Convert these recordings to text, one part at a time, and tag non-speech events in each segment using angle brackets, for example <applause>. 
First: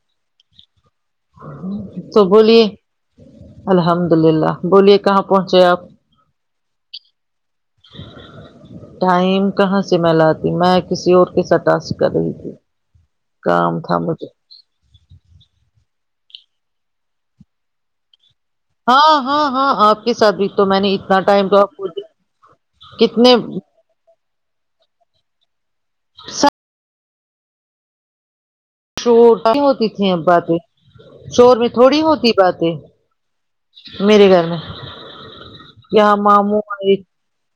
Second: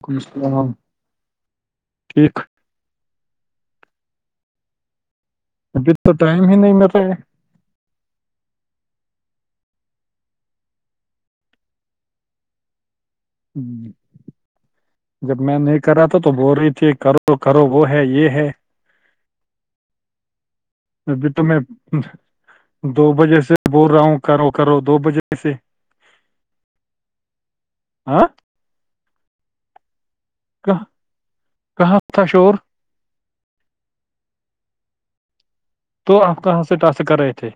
وعلیکم السلام تو ٹھیک بولیے الحمد للہ بولیے کہاں پہنچے آپ ابھی تو ٹائم ہی نہیں مل <inaudible> <unintelligible> ٹائم کہاں سے میں لاتی میں کسی اور کے سٹا سے کر رہی تھی کام ہم، تھاام جب میں نہیں کرا تھا تو بول رہی تھی کرو کرو وہ ہے یہ ہے ہاں ہاں ہاں آپ کے ساتھ بھی تو میں نے اتنا ابھی ٹائم تو میں آپ دو کتنے بجے سے بول رہا ہوں کرو کرو دو بجے سے س آاں شور ہوتی تھھی اب باتیں کہاں شور میں کہاں تھوڑی تھا ہوتی شور باتیں میرے گھر میں یہاں ماموں آئے کرہے تھے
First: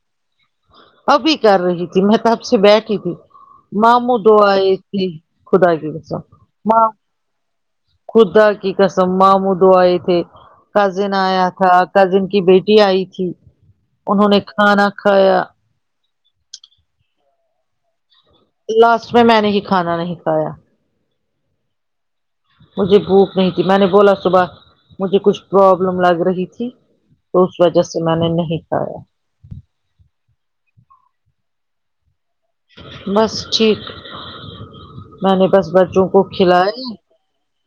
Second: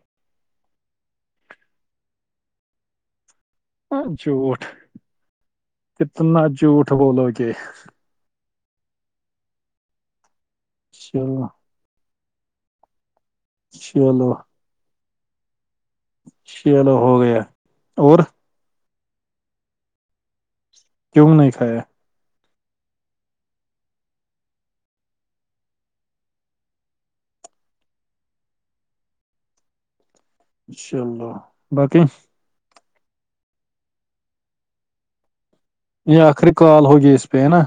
ابھی کر رہی تھی میں تب سے بیٹھی تھی ہاں، ماموں دو جھوٹ آئے تھی خدا کے سا کتنا جھوٹ بولو گے خدا کی قسم مم دو آئے تھے کزن آیا چلو تھا کزن کی بیٹی آئی تھی انہوں چلو نے کھانا کھایا چلو ہو گیا اور لاسٹ میں میں نے ہی کھانا نہیں کھایا کیوں نہیں کھایا مجھے بھوک نہیں تھی میں نے بولا صبح مجھے کچھ پرابلم لگ رہی تھی تو اس وجہ سے میں نے نہیں کھایا چلو باقی بس ٹھیک میں نے بس ب بچوں کو یہ آخری کھلائے کال ہوگی اس پہ ہے نا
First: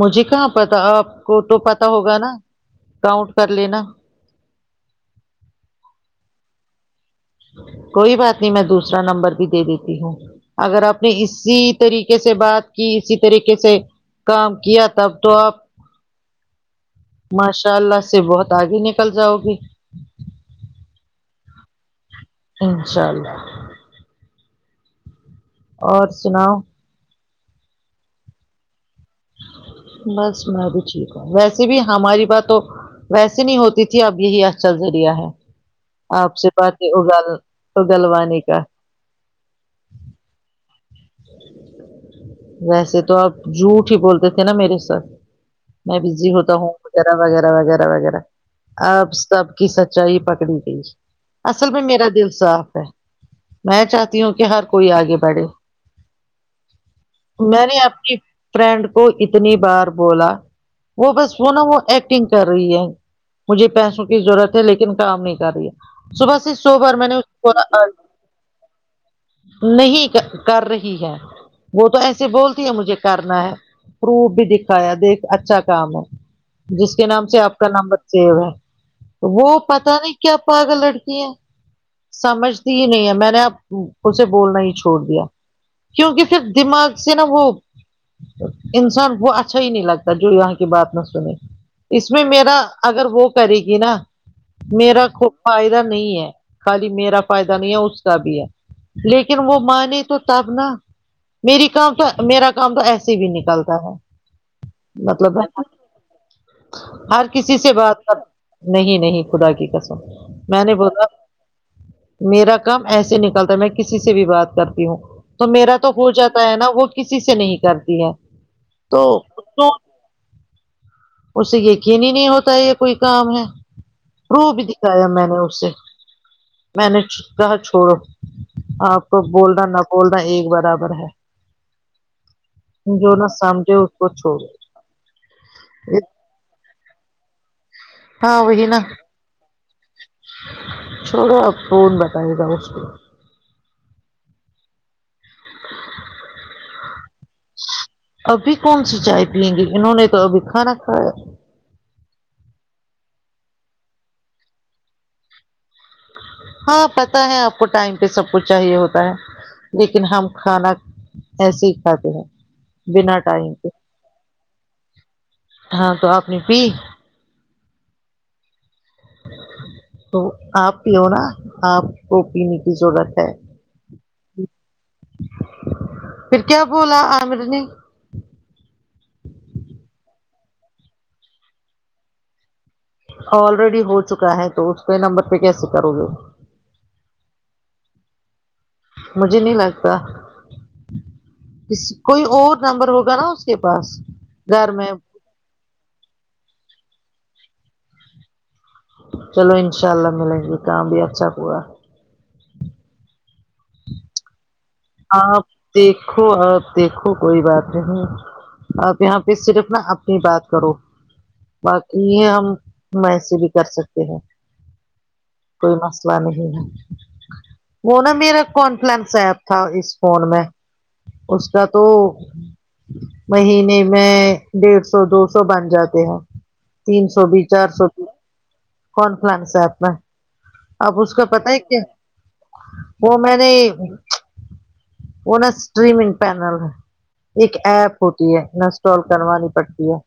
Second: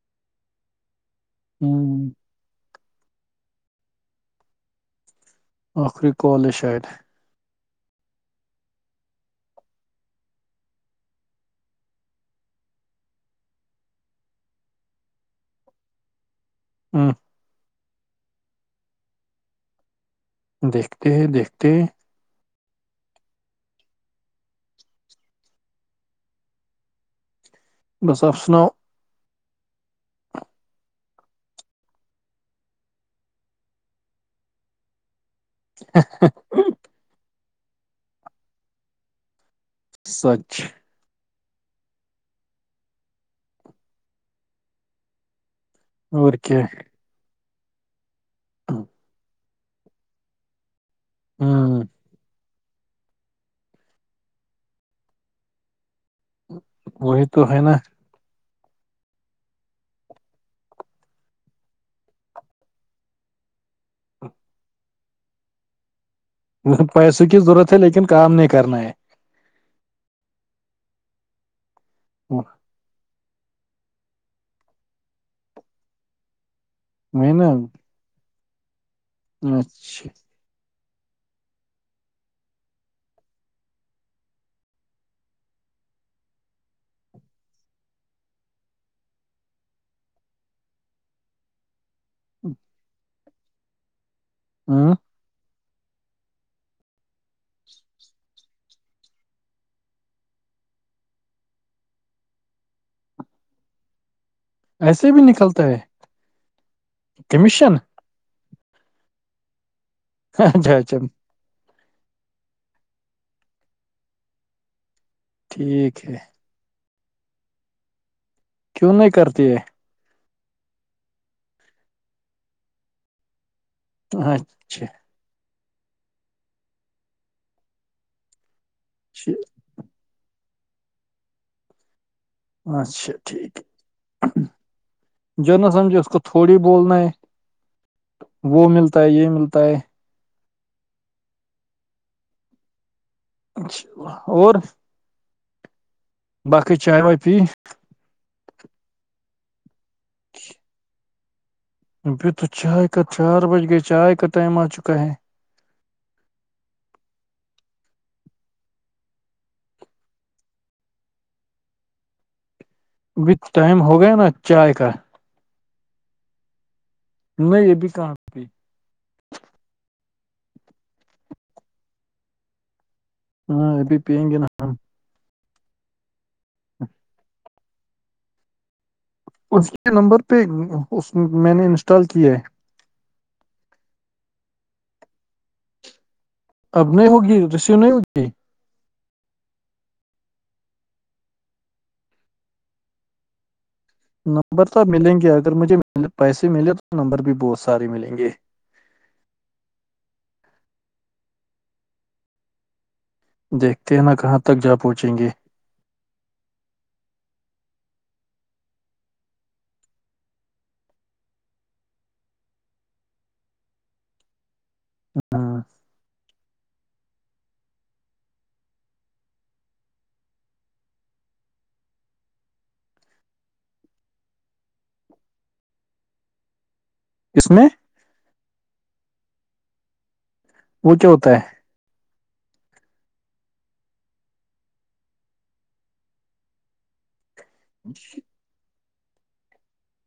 مجھے کہاں پتا آپ کو تو پتا ہم، ہوگا نا کاؤنٹ کر لینا خری کالج شاید کوئی بات نہیں میں دوسرا نمبر بھی دے دیتی ہوں اگر آپ نے اسی طریقے سے بات کی اسی طریقے سے کام کیا تب تو آپ ہمم ماشاء اللہ سے بہت آگے نکل جاؤ گی دیکھتے دیکھتے انشاء اللہ اور سناؤ بس آپش نؤ بس میں بھی ٹھیک ہوں ویسے بھی ہماری بات تو ویسے نہیں ہوتی تھی اب یہی آ چھا ذریہ ہے آپ سے بات ہے اگ اگلوانی کا سچ ویسے تو آپ جھوٹ ہی بولتے تھے نا میرے ساتھ میں اور بزی ہوتا کیا ہوں ہے؟ وغیرہ وغیرہ وغیرہ وغیرہ اب سب کی سچائی پکڑی گئی اصل ہوں میں میرا دل صاف ہے میں چاہتی ہوں کہ ہر کوئی آگے بڑھے وہی تو ہے میں نا نے اپنی فرینڈ کو اتنی بار بولا وہ بس وہ نا وہ ایکٹنگ کر رہی ہے مجھے پیسوں کی ضرورت ہے لیکن کام نہیں کر رہی ہے صبح سے سو بار میں نے اس پیسوں کی کو ضرورت ہے لیکن کام نہیں کرنا ہے نہیں کر رہی ہے وہ تو ایسے بولتی ہے مجھے کرنا ہے پروف بھی دکھایا دیکھ اچھا کام ہے جس کے نام میں سے نا آپ کا نمبر سیو ہے تو وہ پتا اچھا نہیں کیا پگ لڑکی ہے سمجھتی ہی نہیں ہے میں نے اب اسے بولنا ہی چھوڑ دیا کیونکہ پھر دماغ سے نا وہ تو انسان کو اچھا ہی نہیں لگتا جو یہاں کی بات نہ سنے اس میں میرا اگر وہ کرے گی نا ہاں میرا فائدہ نہیں ہے خالی میرا فائدہ نہیں ہے اس کا بھی ہے لیکن وہ مانے تو تب نا میری کام تو میرا کام تو ایسے بھی نکلتا ہے ایسے بھی مطلب ہے نکلتا ہر کسی سے کمیشن بات کر نہیں نہیں خدا کی کسم میں نے اچھا اچھا بولا میرا کام ایسے نکلتا ہے میں کسی سے بھی بات کرتی ہوں تو میرا تو ہو جاتا ہے نا وہ کسی سے نہیں کرتی ہے کیوں تو نہیں کرتی ہے اس سے یقین ہی نہیں ہوتا یہ کوئی کام ہے پروف اچھا دکھایا میں نے اس سے میں نے کہا چھوڑو آپ کو اچھا بولنا نہ بولنا ایک برابر ہے اچھا جو نہ ٹھیک سمجھے اس کو چھوڑو ہے جو نہ سمجھے اس کو تھوڑی بولنا ہے ہاں وہی وہ نا ملتا ہے یہ ملتا ہے چھوا فون بتائے گا اس کو اچھا اور <inaudible> باقی چائے وائے پی ابھی کون سی چائے پییں گی انہوں نے تو ابھی کھانا کھایا ابھی تو چائے کا چار بج گیا چائے کا ٹائم آ چکا ہے ہاں پتہ ہے آپ کو ٹائم پہ سب کچھ چاہیے ہوتا ہے لیکن ہم کھانا ایسے ہی کھاتے ہیں بنا ابھی ٹائم پہ ہو گیا نا چائے کا ہاں تو اپپنی پی نہیں یہ بھی کہاں پ تو آپ پیو نا آپ کو پینے کی ضرورت ہے ہاں ابھی پیئیں گے نا ہم پھر کیا بولا عامر نے اس کے نمبر پہ اس میں نے انسٹال کیا ہے آلریڈی ہو چکا ہے تو اس کے نمبر پہ کیسے کرو گے اب نہیں ہوگی ریسیو نہیں ہوگی مجھے نہیں لگتا ک کوئی اور نمبر ہوگا نا اس کے پاس نمبر گھر تو اب میں ملیں گے اگر مجھے پیسے ملے تو نمبر بھی بہت سارے ملیں گے چلو انشاء اللہ ملیں گے کام بھی اچھا پورا دیکھتے ہیں نا کہاں تک جا پہچا آپ دیکھو آپ دیکھو کوئی بات نہیں آپ یہاں پہ صرف نا اپنی بات کرو باقی یہ ہم ایسے بھی کر سکتے ہیں ہاں کوئی مسئلہ نہیں ہے وہ نا میرا کنفلنس ہےپ تھا اس فون میں اس کا تو مہینے میں ڈیڑھ سو دو سو بن جاتے ہیں تین سو بھی اس چار میں سو بھی کون فلانس ہے اپنا وہ اب کیا اس کا ہوتا پت ہے کیا وہ میں نے وہ نا اسٹریمنگ پینل ایک ایپ ہوتی ہے اسٹال کروانی پڑتی ہے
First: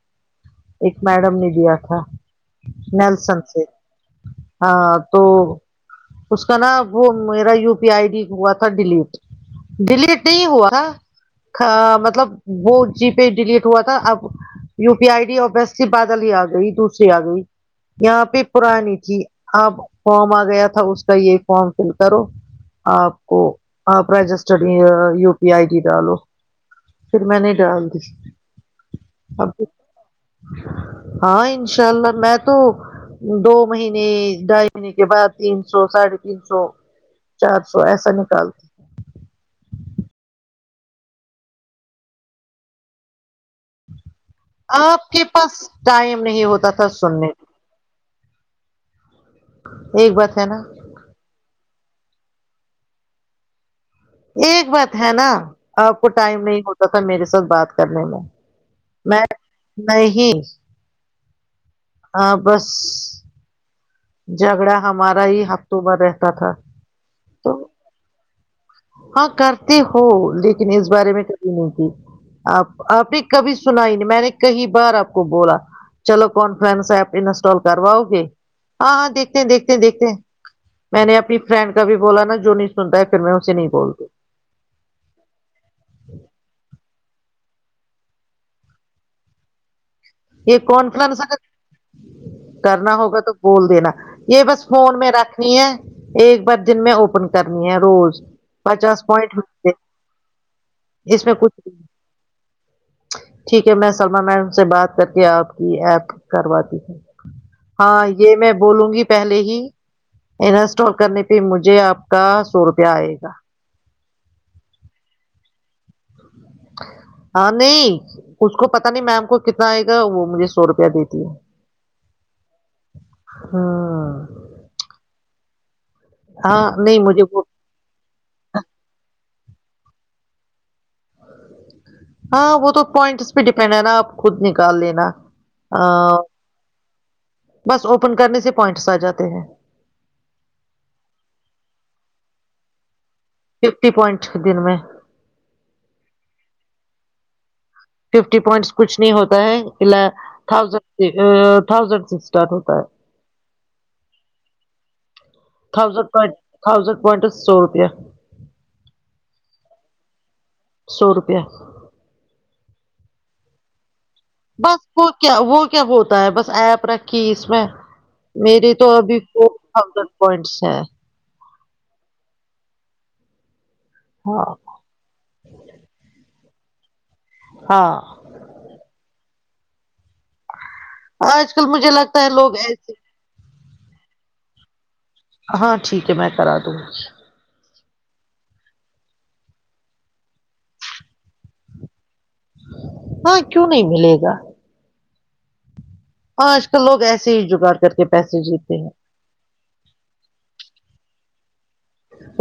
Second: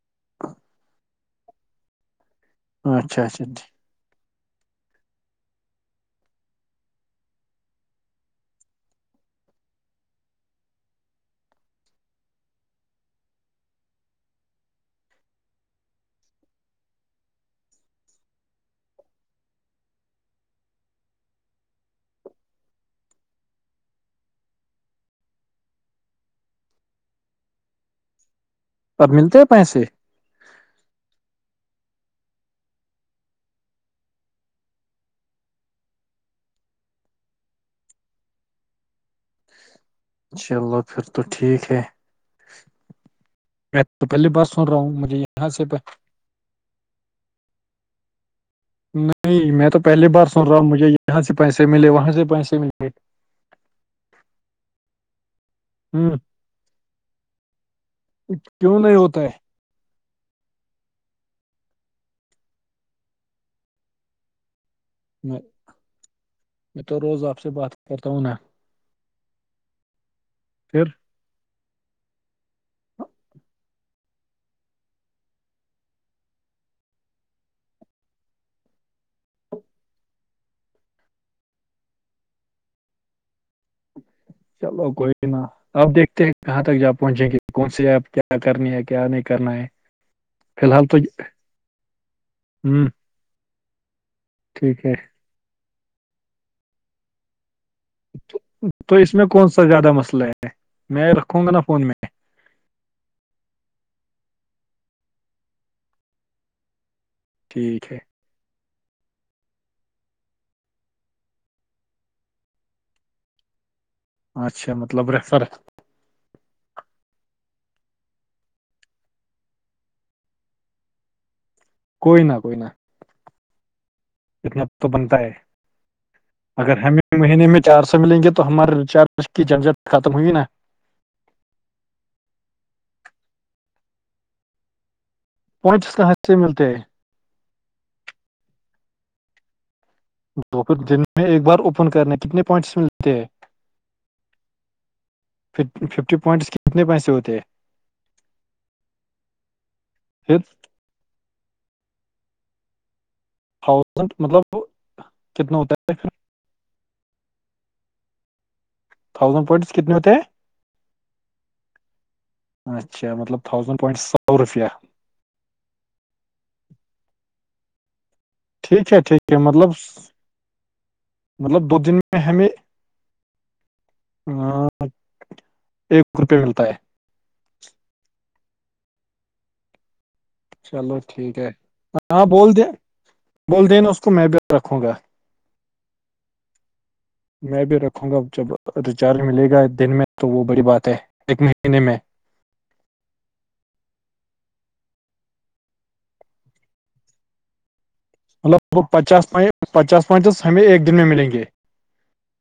ایک میڈم نے دیا تھا ہے اچھا نلسن اچھا سے ٹھیک ہاں تو اس کا نا وہ میرا U P I I D ہوا تھا ڈیلیٹ ڈیلیٹ نہیں ہوا تھا مطلب وہ جی پے ڈلیٹ ہوا تھا اب یو پی آئی ڈی اور بس سے بادل ہی آ گئی دوسری آ گئی یہاں پہ پرانی تھی اپ فارم آ گیا تھا اس کا یہ فارم فل کرو آپ کو پرجٹٹڈی یو پی آئی ڈی ڈالو پھر میں نہیں ڈال دی اب ملتے ہیں پیسے ہاں انشاء اللہ میں تو دو مہینے ڈھائی مہینے کے بعد تین سو ساڑھے تین سو چار سو ایسا نکالتے چلو پھر تو ٹھیک ہے میں تو پہلی بات سن رہا ہوں آپ مجھے کے یہاں پاس سے پ <unintelligible> ٹائم نہیں ہوتا تھا سننے نہیں میں تو کو، پہلی ایک بار بات ہے سن رہا نا ہوں مجھے یہاں سے پیسے ملے وہاں سے پیسے ملے ایک بات ہے نا آپ کو ہ ٹائم نہیں ہوتا تھا میرے ساتھ بات کرنے میں کیوں نہیں ہوتا میں ہے نہیں ہ بس جھگڑا ہمارا میں ہی ہفتوں ب رہتا تھا میں تو روز آپ سے تو بات کرتا ہوں نا ہاں کرتے ہو لیکن اس پھر بارے میں کبھی نہیں تھی آپ آپ نے کبھی سنا ہی نہیں میں نے کئی بار آپ کو بولا چلو کانفرنس ایپ انسٹال کرواؤ گے ہاں ہاں دیکھتے ہیں دیکھتے ہیں دیکھتے ہیں میں نے اپنی فرینڈ کا بھی بولا نا جو نہیں سنتا ہے پھر میں اسے نہیں بولتی چلو کوئی نہا آپ دیکھتے ہیں کہاں تک جا پہنچیں گے کون سی آپ کیا کرنی ہے کیا نہیں کرنا ہے یہ فی الحال تو کونفنسگر ہوں کرنا ہوگا تو بول دینا یہ بس ٹھیک ہے فون میں رکھ نہیں ہے ایک بار دن میں اوپن کر کرنی ہے روز تو- تو پسس اس میں پوائنٹ کون سا متے زیادہ مسئلہ ہے میں رکھوں گا نا فون میں ٹھیک ہے میں سلملمان م سے بات کر کے آپ کی ایپ کرواتی ہوں ٹھیک ہے ہاں یہ میں بولوں گی پہلے ہی انسٹال کرنے پہ مجھے آپ کا سو روپیہ آئے گا اچھا مطلب ریفر ہاں نہیں اس کو پتاہ نہیں میم کو کتنا آئے گا وہ مجھے سو روپیہ دیتی ہے کوئی نہ کوئی ن ہاں اتنا تو بنتا ہے ہاں اگر نہیں ہمیں مجھے وہ مہینے میں <unintelligible> چار سو ملیں گے تو ہمارے رچارج کی چارجر ختم ہوگی نا ہاں وہ تو پوائنٹس پہ ڈیپینڈ ہے نا آپ خود نکال لینا پانچ س آ، ہر سے ملتے <unintelligible> بس اوپن کرنے سے پوائنٹس آ جاتے ہیں دو پھر دن میں ایک بار اوپن کرنے کتنے پوائنٹس ملتے ہیں ففٹی پوائنٹ دن میں ففٹی پوائنٹس کتنے پیسے ہوتے ہیں ففٹی پوائنٹس کچھ نہیں ہوتا ہے ففتھ تھاؤزینڈ تھاؤزینڈ سے اسٹار ہوتا ہے تھاؤزینڈ مطلب کتنا ہوتا ہے تھاؤزینڈ <unintelligible> پوائنٹ تھاؤزینڈ پوائنٹس سو روپیہ ہے تھاؤزینڈ پونس کنےتے ہیں سو روپیہ اچھا مطلب تھاز بس وہ کیا وہ کیا ہوتا ہے بس ایپ رکھی اس میں میرری تو ٹھیک ہے ابھی ٹھیک ہے فور مطلب تھازینڈ پوائنٹس ہے مطلب دو دن میں ہمیں ہاں ایک روپے ملتا ہے ہاں چلو ٹھیک ہے آج کل مجھے لگتا ہاں ہے بول لوگ د ایسے بول دینا اس کو میں بھی رکھوں گا ہاں ٹھیک ہے میں کرا دوں میں بھی رکھوں گا جب ریچارج ملے گا دن میں تو وہ بڑی بات ہے ایک مہینے میں ہاں کیوں نہیں ملے گا آج کل لوگ ایسے ہی جگاڑ کر کے پیسے مطلب وہ جیتے ہیں پچاس پوائ پچاس پوائنٹس ہمیں ایک دن میں ملیں گے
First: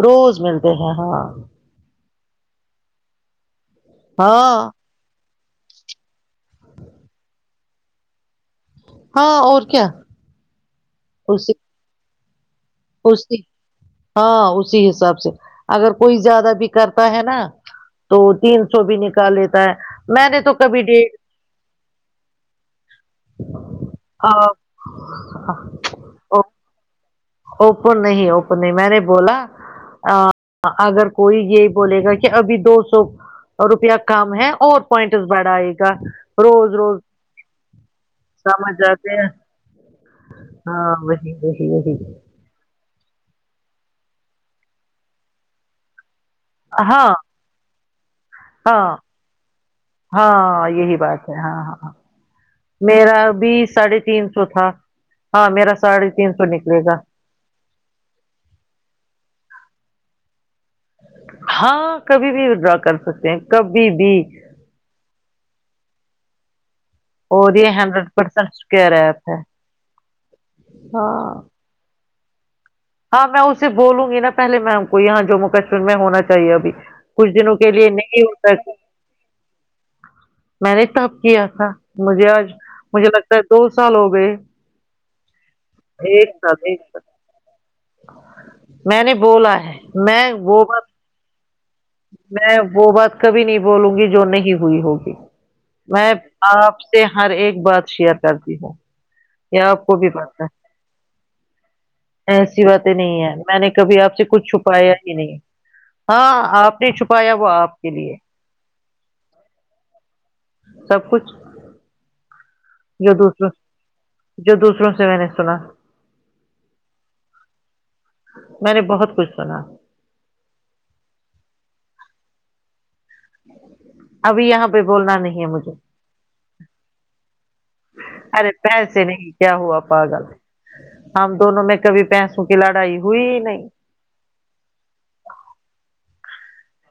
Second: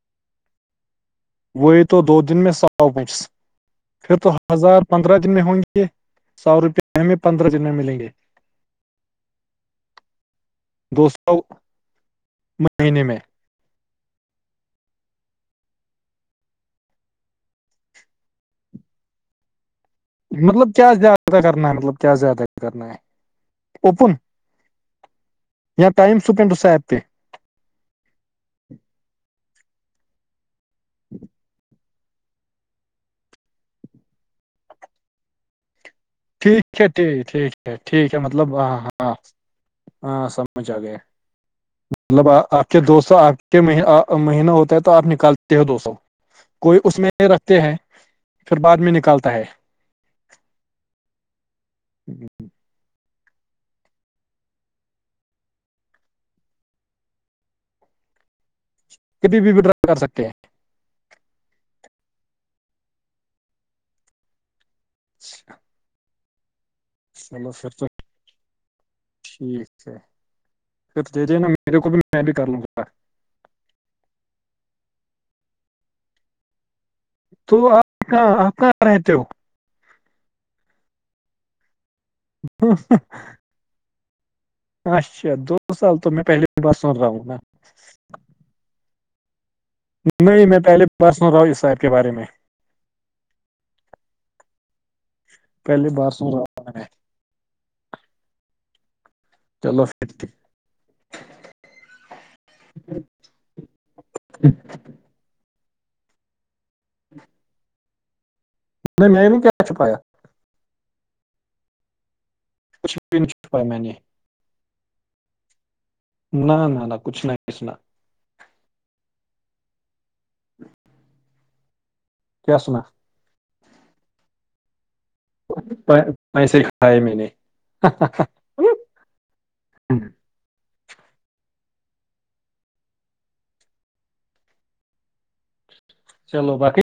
روز ملتے ہیں ہاں وہی تو دو دن میں سو بچ پھر تو ہاں ہزار پندرہ جن میں ہوں گیے سو روپے ہمیں پندرہ جن میں ملیں گے ہاں اور کیا دو سو اسی مہینے میں اسی ہاں اسی حساب سے اگر کوئی زیادہ بھی کرتا ہے نا تو تین سو بھی نکال لیتا ہے میں نے تو مطلب کبھی کیا ڈیٹ زیادہ کرنا ہے مطلب کیا زیادہ کرنا ہے اوپن ائم سپینڈ اس سار تے اوپن نہیں اوپن نہیں میں نے بولا اگر کوئی یہ بولے گا کہ ابھی دو سو روپیہ کم ہے اور پوائنٹس بڑھائے گا ٹھیک روز ہے روز ٹھیک ہے ٹھیک ہے مطلب ہ سمجھ ہاں جاتے ہیں ہاں سمجھ آ گیا ہاں وہی وہی وہی مطلب آپ کہ دو سو آپ کے مہینہ ہوتا ہے تو آپ نکالتے ہو دو سو کوئی اس ہاں میں رکھ ہیں پھر بعد ہاں میں نکالتا ہے ہاں یہی بات ہے ہاں ہاں ہاں جی ج میرا بھی ساڑھے تین سو تھا ہاں میرا ساڑھے تین سو نکلے گا کتی بھی بھی ڈرا کر سکتے ہیں ہاں کبھی بھی و ڈرا کر سکتے ہیں کبھی بھی اچھا وہ بھی تو ہنڈریڈ پرسینٹ سکر ہے ٹھیک ہے پ ہاں جے نا میرے کو بھی میں بھی کر لوں گا ہاں میں اسے بولوں گی نا پہلے میم کو یہاں جموں کشمیر میں ہونا چاہیے ابھی کچھ دنوں تو کے لیے آپ نہیں کہاں ہوتا آپ کہاں رہتے ہو میں نے تب کیا تھا مجھے آج مجھے لگتا ہے دو سال ہو گئے اچھا دو سال تو میں ایک پہلے ساتھ بار ایک سن ساتھ رہا ہوں نا میں نے بولا ہے نہیں میں وہ بات پہلے بس نہ رہا ہوں اس کے بارے میں وہ بات کبھی نہیں بولوں گی جو نہیں ہوئی ہوگی پہلے میں بار سن رہا ہوں میں آپ نے۔ سے ہر ایک بات شیئر کرتی ہوں یا چلو آپ کو پھر بھی ٹھیک پتہ ہے ایسی باتیں نہیں ہے میں نے کبھی آپ سے کچھ چھپایا نہیں ہاں آپ نے چھپایا وہ آپ کے لیے نہیں م میں نے کیا چ پییا سب کچھ کچھ جو بھی نہیں دوسروں چھپایا میں نے جو دوسروں سے میں نے سنا نہ نہ نہ کچھ نہیں ک اسنا میں نے بہت کچھ سنا <unintelligible> کیا س ننا ابھی یہاں پہ بولنا نہیں ہے مجھے پیسے کھائے میں نے ارے پیسے نہیں کیا ہوا پاگل ہم دونوں میں کبھی پیسوں کی لڑائی ہوئی ہی نہیں چلو باکی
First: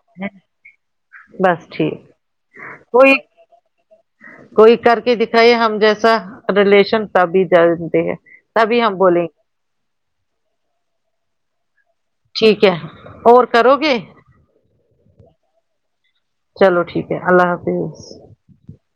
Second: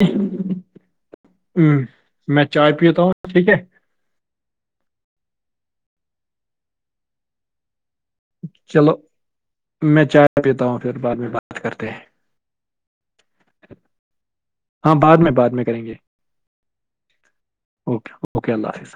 بس ٹھیک میں چائے پیتا ہوں کوئی ٹھیک ہے کوئی کر کے دکھائیے ہم جیسا ریلیشن تبھی جانتے ہیں تبھی چلو ہم بولیں گے میں چائے پیتا ہوں پھر بعد میں بات کرتے ہیں ٹھیک ہے اور کرو گے ہاں بعد میں بات میں کریں گے چلو ٹھیک ہے اللہ حفظ اوکے اوکے اللہ حافظ